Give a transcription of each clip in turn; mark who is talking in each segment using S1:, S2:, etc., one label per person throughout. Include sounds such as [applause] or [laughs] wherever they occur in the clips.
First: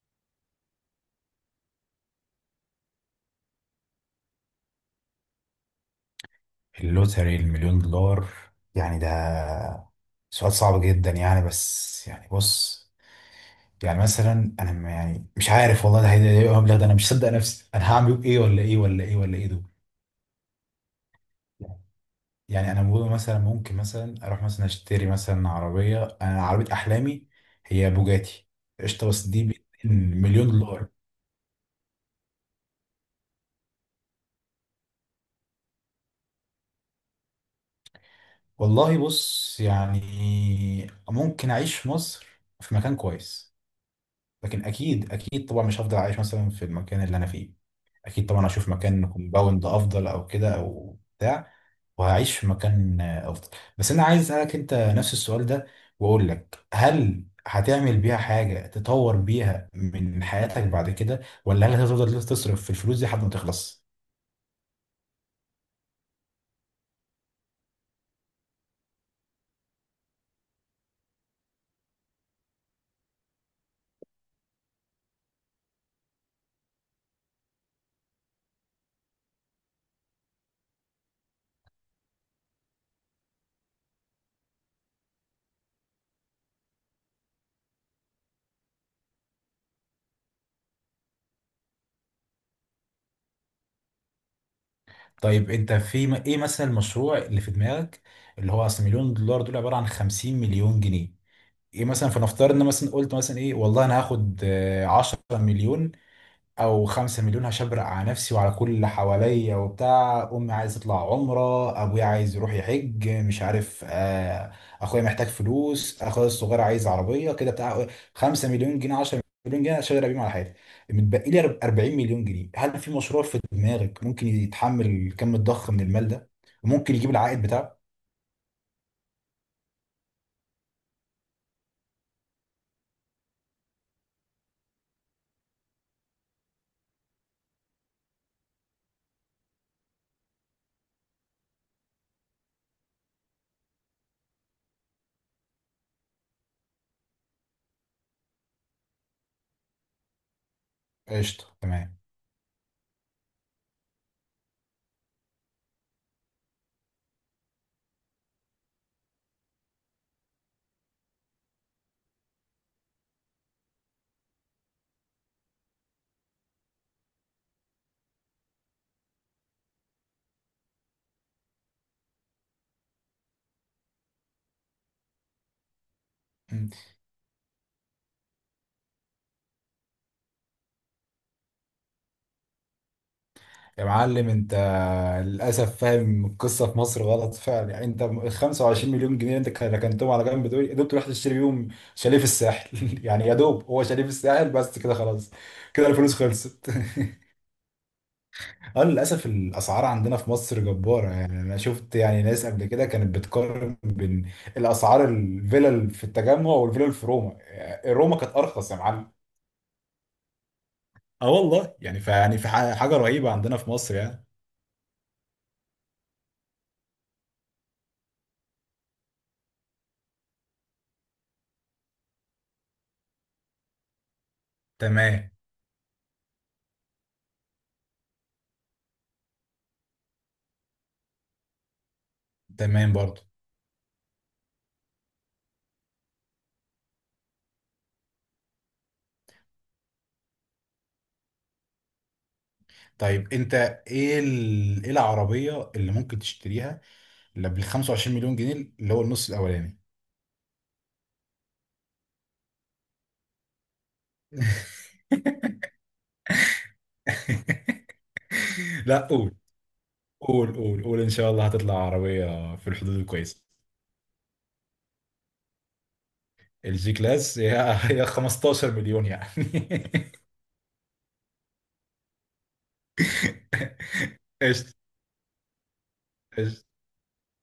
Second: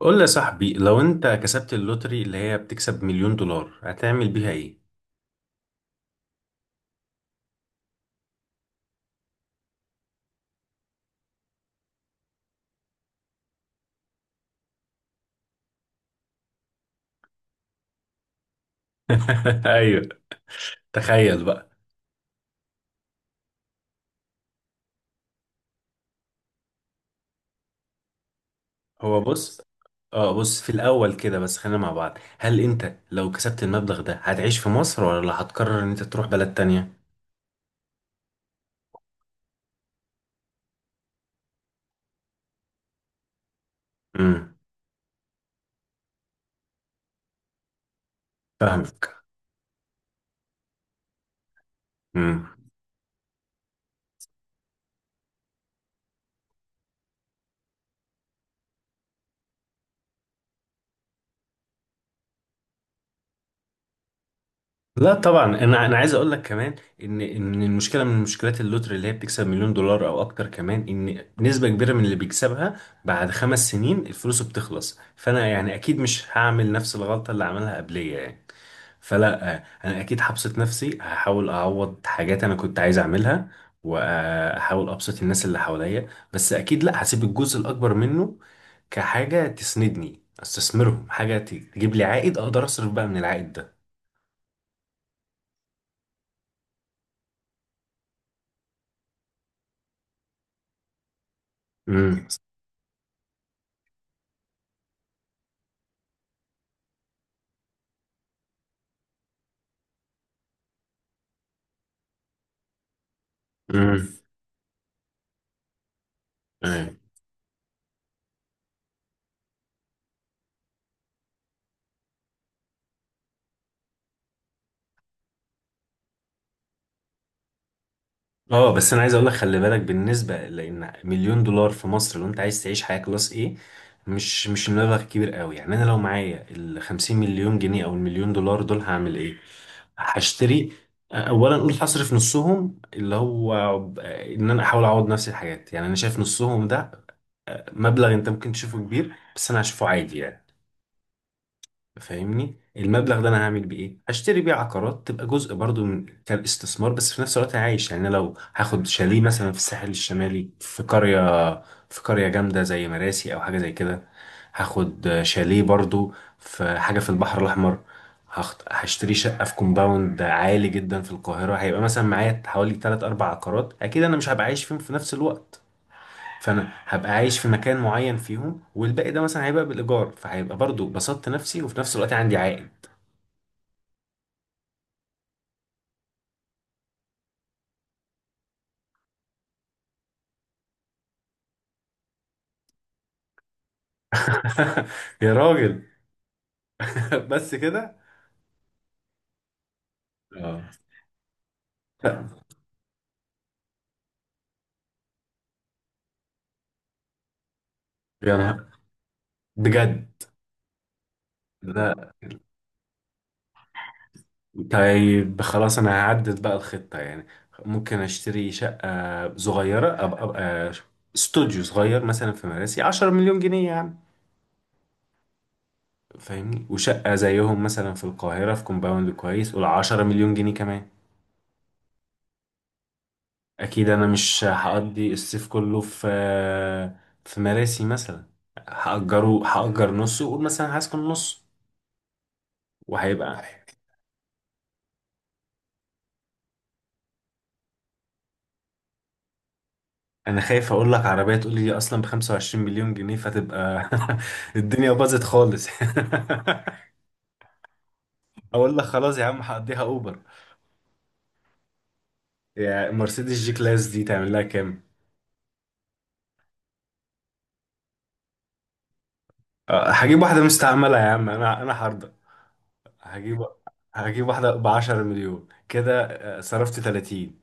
S1: قول لي يا صاحبي، لو انت كسبت اللوتري اللي هي بتكسب مليون دولار هتعمل بيها ايه؟
S2: اللوتري، المليون دولار، يعني ده سؤال صعب جدا. يعني بس يعني بص، يعني مثلا انا يعني مش عارف والله. ده هيبقى إيه المبلغ ده؟ انا مش صدق نفسي. انا هعمل ايه ولا ايه ولا ايه ولا ايه دول؟
S1: [laughs] ايوه. تخيل بقى.
S2: يعني انا بقول مثلا ممكن مثلا اروح مثلا اشتري مثلا عربيه، انا عربيه احلامي هي بوجاتي. قشطه.
S1: هو
S2: بس دي
S1: بص، اه
S2: مليون
S1: بص في
S2: دولار.
S1: الاول كده بس، خلينا مع بعض. هل انت لو كسبت المبلغ ده هتعيش في مصر ولا هتقرر ان انت تروح بلد تانية؟
S2: والله بص يعني، ممكن اعيش في مصر في مكان كويس.
S1: امم.
S2: لكن اكيد اكيد طبعا مش هفضل عايش مثلا في المكان اللي انا فيه. اكيد طبعا هشوف مكان
S1: فاهمك.
S2: كومباوند افضل او كده او بتاع. وهعيش في
S1: امم.
S2: مكان افضل. بس انا عايز اسالك انت نفس السؤال ده، واقول لك: هل هتعمل بيها حاجه تطور بيها من حياتك بعد كده؟ ولا هل هتفضل تصرف في الفلوس دي لحد ما تخلص؟
S1: لا طبعا، انا عايز اقول لك كمان ان المشكله من مشكلات اللوتري اللي هي بتكسب مليون دولار او اكتر، كمان ان نسبه كبيره من اللي بيكسبها بعد 5 سنين الفلوس بتخلص. فانا يعني اكيد مش هعمل نفس الغلطه اللي عملها قبليه يعني. فلا، انا اكيد هبسط نفسي، هحاول اعوض حاجات انا كنت عايز اعملها، واحاول ابسط الناس اللي حواليا. بس اكيد لا، هسيب الجزء الاكبر منه كحاجه تسندني، استثمرهم حاجه تجيب لي عائد اقدر اصرف بقى من العائد ده.
S2: طيب انت في ايه مثلا المشروع اللي في دماغك؟ اللي هو اصل مليون دولار دول عباره عن 50 مليون جنيه. ايه مثلا؟ فنفترض ان مثلا قلت مثلا ايه، والله انا هاخد 10 مليون او 5 مليون، هشبرق على نفسي وعلى كل اللي حواليا وبتاع. امي عايز تطلع عمره، ابويا عايز يروح يحج مش عارف،
S1: امم.
S2: اخويا محتاج فلوس، اخويا الصغير عايز
S1: تمام.
S2: عربيه كده بتاع. 5 مليون جنيه، 10 مليون جنيه اشتغل بيهم على حياتي. متبقي لي 40 مليون جنيه. هل في مشروع في دماغك ممكن يتحمل الكم الضخم من المال ده، وممكن يجيب العائد بتاعه؟
S1: اه بس انا عايز اقول لك خلي بالك، بالنسبه لان مليون دولار في مصر لو انت عايز تعيش حياه كلاس ايه، مش المبلغ كبير قوي يعني. انا لو معايا ال 50 مليون جنيه او المليون دولار دول هعمل ايه؟ هشتري. اولا اقول هصرف نصهم، اللي هو ان انا احاول اعوض نفس الحاجات. يعني انا شايف نصهم ده مبلغ انت ممكن تشوفه كبير بس انا هشوفه عادي يعني.
S2: قشطه، تمام.
S1: فاهمني، المبلغ ده انا هعمل بيه ايه؟ هشتري بيه عقارات تبقى جزء برضو من كاستثمار، بس في نفس الوقت أنا عايش. يعني أنا لو هاخد شاليه مثلا في الساحل الشمالي في قرية، في قرية جامدة زي مراسي او حاجة زي كده، هاخد شاليه برضو في حاجة في البحر الاحمر. هشتري شقة في كومباوند عالي جدا في القاهرة. هيبقى مثلا معايا حوالي 3 4 عقارات. اكيد انا مش هبقى عايش فيهم في نفس الوقت. فانا هبقى عايش في مكان معين فيهم، والباقي ده مثلا هيبقى بالايجار، فهيبقى برضو بسطت نفسي وفي نفس الوقت عندي عائد.
S2: يا معلم انت للاسف فاهم القصه في مصر غلط فعلا. يعني انت ال 25 مليون جنيه انت ركنتهم على جنب دول يا دوب تروح تشتري بيهم شاليه في الساحل [laughs] يعني يا دوب هو شاليه في الساحل بس كده
S1: [laughs]
S2: خلاص.
S1: يا راجل.
S2: كده الفلوس خلصت
S1: [laughs]
S2: [laughs]
S1: بس كده.
S2: اه للاسف الاسعار عندنا في مصر
S1: اه
S2: جباره. يعني انا شفت يعني
S1: لا.
S2: ناس قبل كده كانت بتقارن بين الاسعار، الفيلل في التجمع والفيلل في روما، يعني روما
S1: يا
S2: كانت
S1: نهار،
S2: ارخص يا معلم.
S1: بجد.
S2: اه والله
S1: لا.
S2: يعني حاجه رهيبه عندنا في مصر يعني.
S1: طيب خلاص، انا هعدل بقى الخطة يعني. ممكن اشتري شقة صغيرة، ابقى استوديو صغير مثلا في مراسي، 10 مليون جنيه يعني.
S2: تمام.
S1: فاهمني. وشقة زيهم مثلا في القاهرة في كومباوند كويس، قول 10 مليون جنيه كمان.
S2: تمام برضو.
S1: اكيد انا مش هقضي الصيف كله في، في مراسي مثلا. هأجره، هأجر نصه وأقول مثلا هسكن نص،
S2: طيب
S1: وهيبقى.
S2: انت ايه ايه العربية اللي ممكن تشتريها، اللي بال 25 مليون جنيه، اللي هو النص الاولاني؟
S1: انا خايف اقول لك عربية تقول لي دي اصلا ب 25 مليون جنيه، فتبقى [laughs] الدنيا باظت خالص.
S2: [laughs]
S1: [laughs] اقول لك
S2: لا،
S1: خلاص يا
S2: قول،
S1: عم، هقضيها اوبر.
S2: قول، قول، قول ان شاء الله هتطلع عربية في
S1: يعني
S2: الحدود
S1: مرسيدس
S2: الكويسة.
S1: جي كلاس دي تعمل لها كام؟
S2: الجي كلاس هي [laughs] هي 15 مليون يعني [laughs]
S1: هجيب واحدة مستعملة يا عم، انا هرضى. هجيب هجيب واحدة ب
S2: قشطة،
S1: 10 مليون كده.
S2: قشطة،
S1: صرفت 30.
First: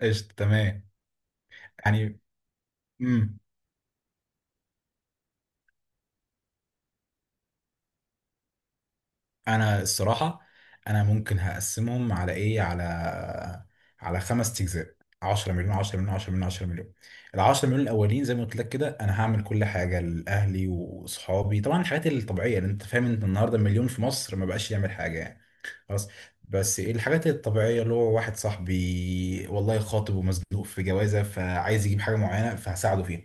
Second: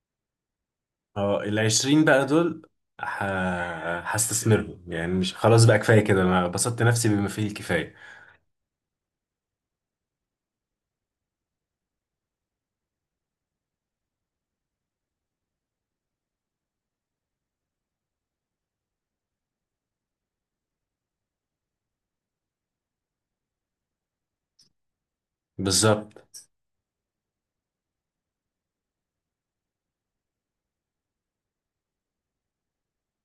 S2: قشطة، تمام
S1: اه العشرين
S2: يعني.
S1: بقى دول، ه...
S2: امم.
S1: هستثمرهم. يعني مش خلاص بقى، كفاية كده، انا بسطت نفسي بما فيه الكفاية.
S2: انا الصراحه انا ممكن هقسمهم على ايه، على خمس اجزاء: 10 مليون، 10 مليون، 10 مليون، 10 مليون. ال 10 مليون الاولين زي ما قلت لك كده انا هعمل كل حاجه لاهلي واصحابي، طبعا الحاجات الطبيعيه اللي انت فاهم. انت النهارده مليون في مصر ما بقاش يعمل حاجه يعني. بس.
S1: بالظبط.
S2: بس ايه الحاجات الطبيعية؟ اللي هو واحد صاحبي والله خاطب ومزنوق في جوازة فعايز يجيب حاجة معينة فهساعده فيها.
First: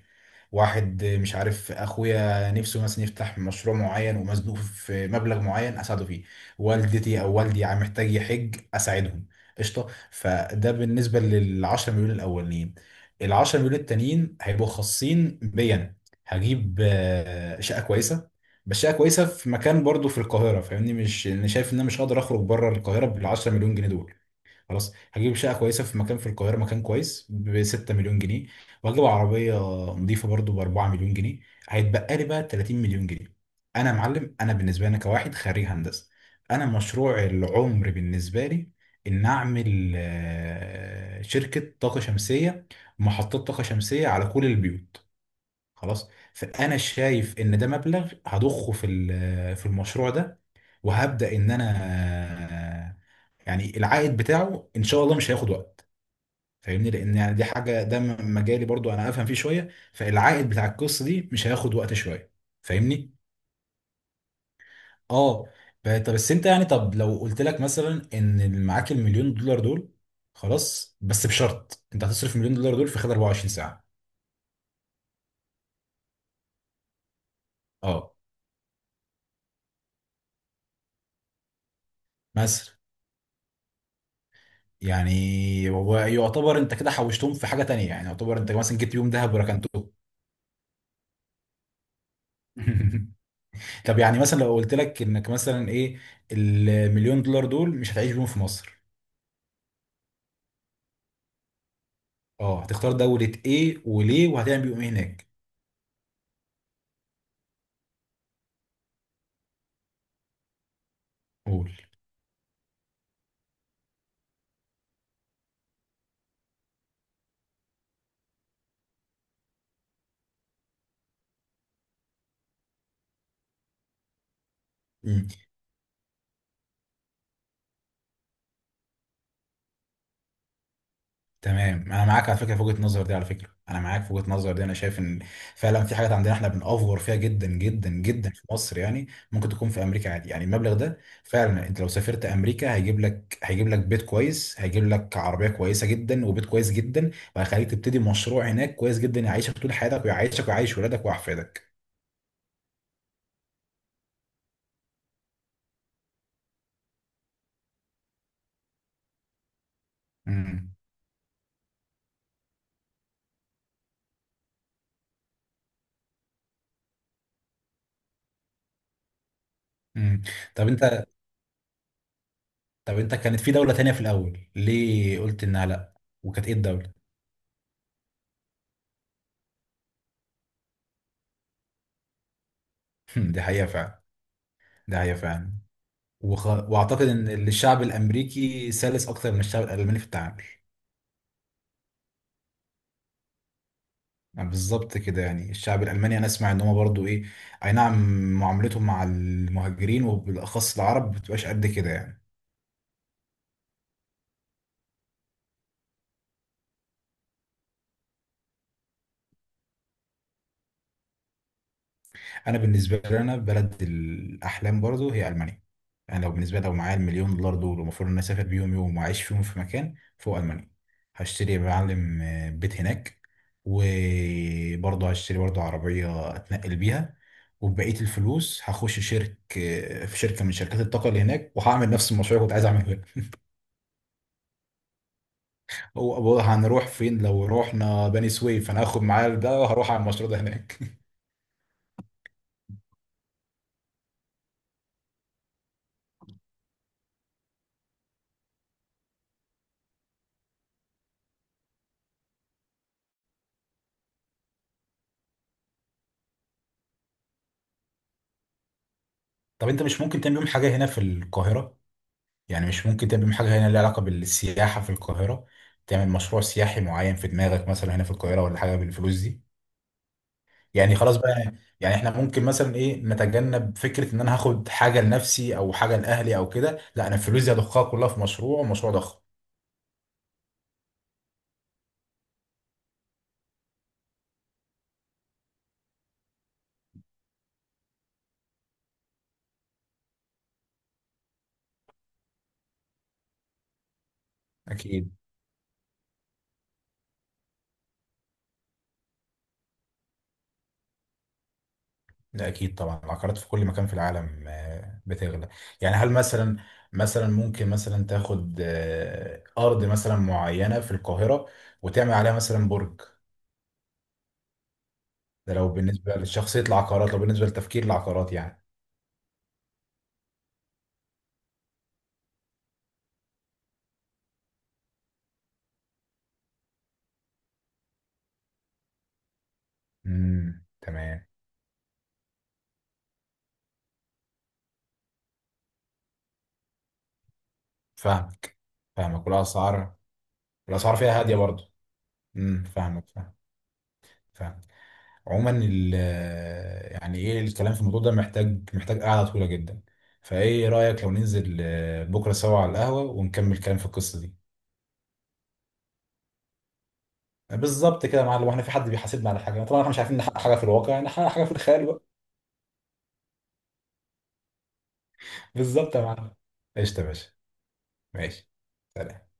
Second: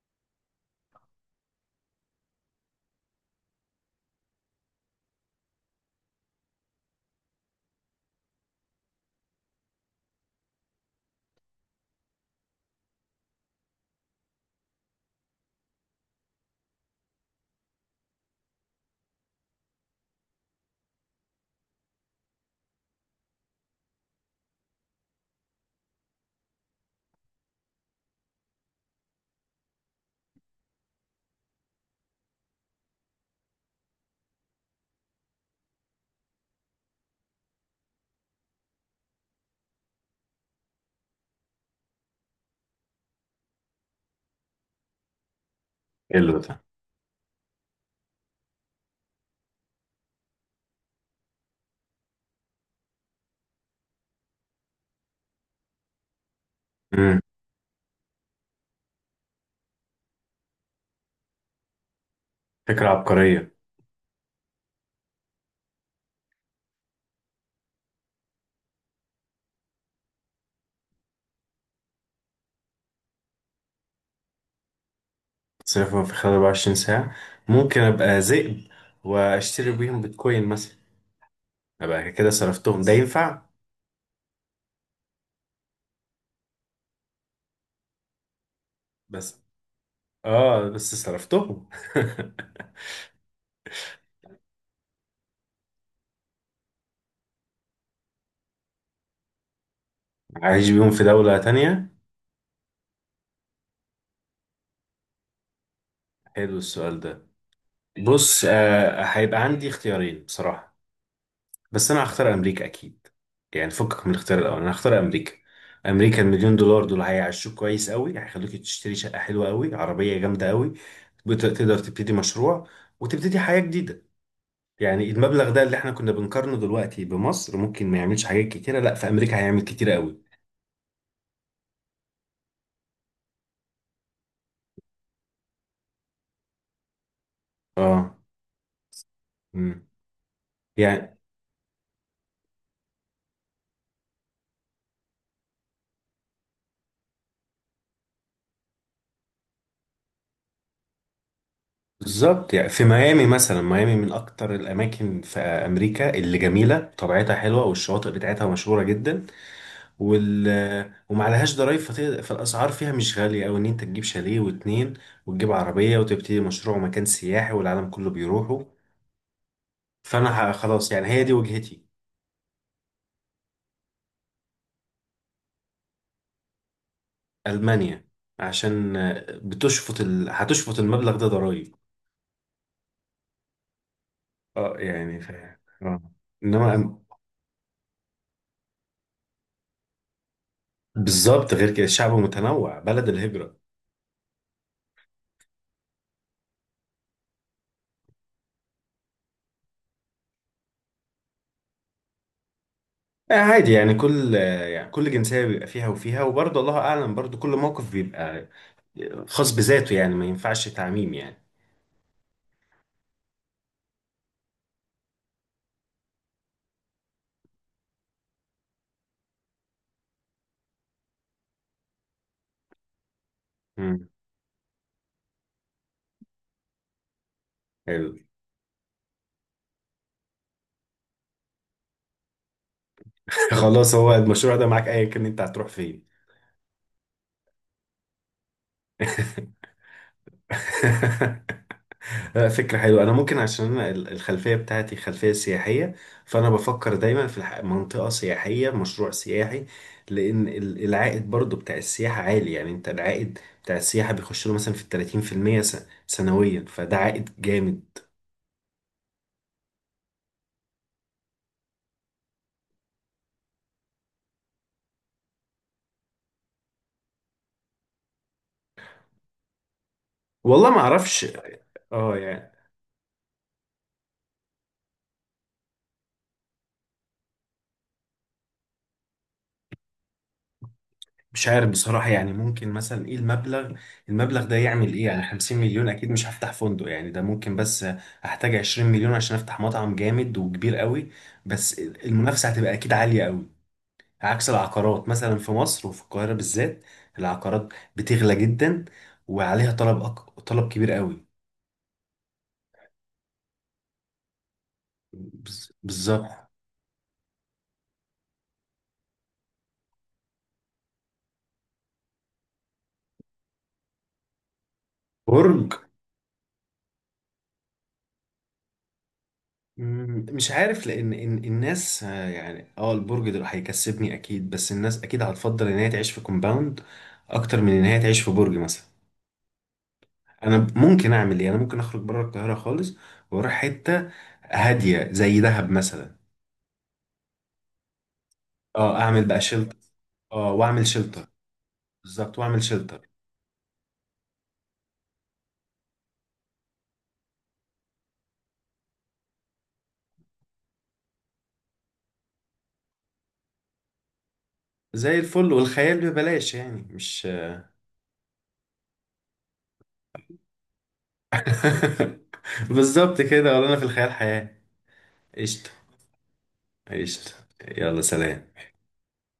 S2: واحد مش عارف، اخويا نفسه مثلا يفتح مشروع معين ومزنوق في مبلغ معين اساعده فيه. والدتي او والدي عم محتاج يحج اساعدهم. قشطة. فده بالنسبة للعشرة مليون الاولين. العشرة مليون التانيين هيبقوا خاصين بيا. هجيب شقة كويسة، بس هي كويسه في مكان برضو في القاهره، فاهمني. مش يعني انا شايف ان انا مش هقدر اخرج بره القاهره بال 10 مليون جنيه دول. خلاص، هجيب شقه كويسه في مكان في القاهره، مكان كويس، ب 6 مليون جنيه. وهجيب عربيه نظيفه برضو ب 4 مليون جنيه. هيتبقى لي بقى 30 مليون جنيه. انا يا معلم انا بالنسبه لي أنا كواحد خريج هندسه، انا مشروع العمر بالنسبه لي ان اعمل شركه طاقه شمسيه، محطات طاقه شمسيه على كل البيوت. خلاص.
S1: حلو ده.
S2: فانا شايف ان ده مبلغ هضخه في في المشروع ده. وهبدا ان انا يعني العائد بتاعه ان شاء الله مش هياخد وقت. فاهمني، لان
S1: امم.
S2: يعني دي حاجه ده مجالي برضو انا افهم فيه شويه، فالعائد بتاع القصه دي مش هياخد وقت شويه.
S1: فكرة
S2: فاهمني.
S1: عبقرية.
S2: اه. طب بس انت يعني، طب لو قلت لك مثلا ان معاك المليون دولار دول، خلاص بس بشرط: انت هتصرف مليون دولار دول في خلال 24 ساعه.
S1: تصرفهم في خلال 24 ساعة؟ ممكن
S2: اه
S1: ابقى ذئب واشتري بيهم بيتكوين مثلا. ابقى كده
S2: مثلا،
S1: صرفتهم. ده ينفع؟
S2: يعني هو يعتبر انت كده حوشتهم في حاجه تانية، يعني يعتبر انت مثلا جبت بيهم ذهب
S1: بس
S2: وركنتهم.
S1: اه، بس صرفتهم.
S2: [laughs] طب يعني مثلا لو قلت لك انك مثلا ايه، المليون دولار دول مش هتعيش بيهم في مصر،
S1: [laughs] عايش بيهم في دولة تانية.
S2: اه هتختار دوله ايه وليه وهتعمل بيهم ايه هناك؟
S1: حلو السؤال ده. بص، آه، هيبقى عندي اختيارين بصراحة.
S2: قول.
S1: بس انا هختار امريكا اكيد. يعني فكك من الاختيار الاول، انا هختار امريكا. امريكا المليون دولار دول هيعيشوك كويس قوي، هيخلوك تشتري شقه حلوه قوي، عربيه جامده قوي. تقدر تبتدي مشروع وتبتدي حياه جديده. يعني المبلغ ده اللي احنا كنا بنقارنه دلوقتي بمصر ممكن ما يعملش حاجات كتيره، لا في امريكا هيعمل كتيره قوي.
S2: تمام، انا معاك على فكره في وجهه النظر دي. على فكره انا معاك في وجهه النظر دي. انا شايف ان فعلا في حاجات عندنا احنا بنأفور فيها جدا جدا
S1: اه.
S2: جدا في مصر، يعني ممكن تكون في
S1: امم.
S2: امريكا عادي يعني. المبلغ ده
S1: يعني
S2: فعلا انت لو سافرت امريكا هيجيب لك، هيجيب لك بيت كويس، هيجيب لك عربيه كويسه جدا وبيت كويس جدا، وهيخليك تبتدي مشروع هناك كويس جدا، يعيشك طول حياتك ويعيشك ويعيش ولادك واحفادك.
S1: بالظبط. يعني في ميامي مثلا، ميامي من اكتر الاماكن في امريكا اللي جميله طبيعتها حلوه والشواطئ بتاعتها مشهوره جدا. وال
S2: امم.
S1: وما عليهاش ضرايب، فالاسعار فيها مش غاليه، او ان انت تجيب شاليه واتنين، وتجيب عربيه وتبتدي مشروع مكان سياحي والعالم كله بيروحوا.
S2: امم.
S1: فانا
S2: طب
S1: خلاص
S2: انت،
S1: يعني، هي دي وجهتي.
S2: طب انت كانت في دوله تانية في الاول ليه قلت انها لا؟ وكانت ايه الدوله؟
S1: المانيا عشان هتشفط المبلغ ده ضرايب.
S2: [laughs] دي حقيقه فعلا.
S1: اه
S2: ده حقيقه
S1: يعني
S2: فعلا.
S1: آه. انما
S2: واعتقد ان الشعب الامريكي سلس اكتر من الشعب الالماني في التعامل.
S1: بالظبط، غير كده الشعب متنوع، بلد الهجره.
S2: يعني بالظبط كده يعني الشعب الالماني انا اسمع ان هو برضو ايه، اي نعم معاملتهم مع المهاجرين وبالاخص العرب بتبقاش قد كده يعني.
S1: آه عادي يعني، كل يعني كل جنسيه بيبقى فيها وفيها، وبرضه الله اعلم، برضه كل موقف بيبقى خاص بذاته، يعني ما ينفعش تعميم يعني.
S2: انا بالنسبه لي، انا بلد الاحلام برضو هي المانيا. انا لو بالنسبه لي، لو معايا المليون دولار دول ومفروض ان انا اسافر بيهم يوم واعيش فيهم في مكان، فوق المانيا هشتري يا معلم بيت هناك،
S1: مم.
S2: وبرضه هشتري برضه عربيه اتنقل بيها. وبقيه
S1: حلو.
S2: الفلوس هخش شرك آه، في شركه من شركات الطاقه اللي هناك، وهعمل نفس المشروع اللي كنت عايز اعمله هنا.
S1: خلاص، هو المشروع ده معاك ايا كان انت هتروح فين.
S2: هو هو هنروح فين لو رحنا بني سويف؟ انا هاخد معايا ده وهروح على المشروع ده هناك [laughs]
S1: [laughs] لا، فكرة حلوة. أنا ممكن، عشان أنا الخلفية بتاعتي خلفية سياحية، فأنا بفكر دايما في منطقة سياحية، مشروع سياحي، لأن العائد برضو بتاع السياحة عالي. يعني أنت العائد بتاع السياحة بيخش له مثلا في 30% سنويا، فده عائد جامد.
S2: طب انت مش ممكن تعمل يوم حاجه هنا في القاهره؟ يعني مش ممكن تعمل حاجة هنا لها علاقة بالسياحة في القاهرة؟ تعمل مشروع سياحي معين في دماغك مثلا هنا في القاهرة ولا حاجة بالفلوس دي؟
S1: والله ما
S2: يعني خلاص
S1: أعرفش.
S2: بقى، يعني احنا
S1: اه
S2: ممكن
S1: يعني
S2: مثلا ايه نتجنب فكرة ان انا هاخد حاجة لنفسي او حاجة لأهلي او كده. لا، انا الفلوس دي هضخها كلها في مشروع، مشروع ضخم.
S1: مش عارف بصراحة. يعني ممكن مثلا ايه المبلغ، المبلغ ده يعمل ايه؟ يعني 50 مليون اكيد مش هفتح فندق يعني، ده ممكن بس احتاج 20 مليون عشان افتح مطعم جامد وكبير قوي. بس المنافسة هتبقى اكيد عالية قوي، عكس العقارات
S2: اكيد.
S1: مثلا في مصر وفي القاهرة بالذات. العقارات بتغلى جدا، وعليها طلب طلب كبير قوي.
S2: لا اكيد طبعا العقارات في كل مكان في العالم بتغلى يعني. هل
S1: بالظبط.
S2: مثلا، مثلا ممكن مثلا تاخد ارض مثلا معينة في القاهرة وتعمل عليها مثلا برج؟ ده لو
S1: برج.
S2: بالنسبة للشخصية العقارات، لو بالنسبة لتفكير العقارات يعني.
S1: مش عارف، لان إن الناس البرج ده هيكسبني اكيد، بس الناس اكيد هتفضل ان هي تعيش في كومباوند اكتر من ان هي تعيش في برج مثلا. انا
S2: امم،
S1: ممكن
S2: تمام.
S1: اعمل ايه، انا ممكن اخرج بره القاهره خالص واروح حته هاديه زي دهب مثلا.
S2: فاهمك.
S1: اه اعمل
S2: فاهمك.
S1: بقى شلتر.
S2: والأسعار،
S1: اه واعمل
S2: الأسعار فيها
S1: شلتر.
S2: هادية برضه.
S1: بالظبط واعمل
S2: امم، فاهمك.
S1: شلتر.
S2: فاهمك. فاهمك. عموما يعني ايه، الكلام في الموضوع ده محتاج محتاج قعدة طويلة جدا. فايه رأيك لو ننزل بكرة سوا على القهوة ونكمل الكلام في القصة دي؟
S1: زي الفل، والخيال ببلاش يعني مش.
S2: بالظبط كده يا معلم، واحنا في حد بيحاسبنا على حاجة؟ طبعا احنا مش عارفين نحقق حاجة في الواقع، نحقق حاجة في الخيال بقى.
S1: [laughs] بالظبط كده، ولا انا في الخيال حياه. قشطه.
S2: بالظبط يا معلم. قشطة يا
S1: قشطه.
S2: باشا.
S1: يلا
S2: ماشي.
S1: سلام.
S2: سلام.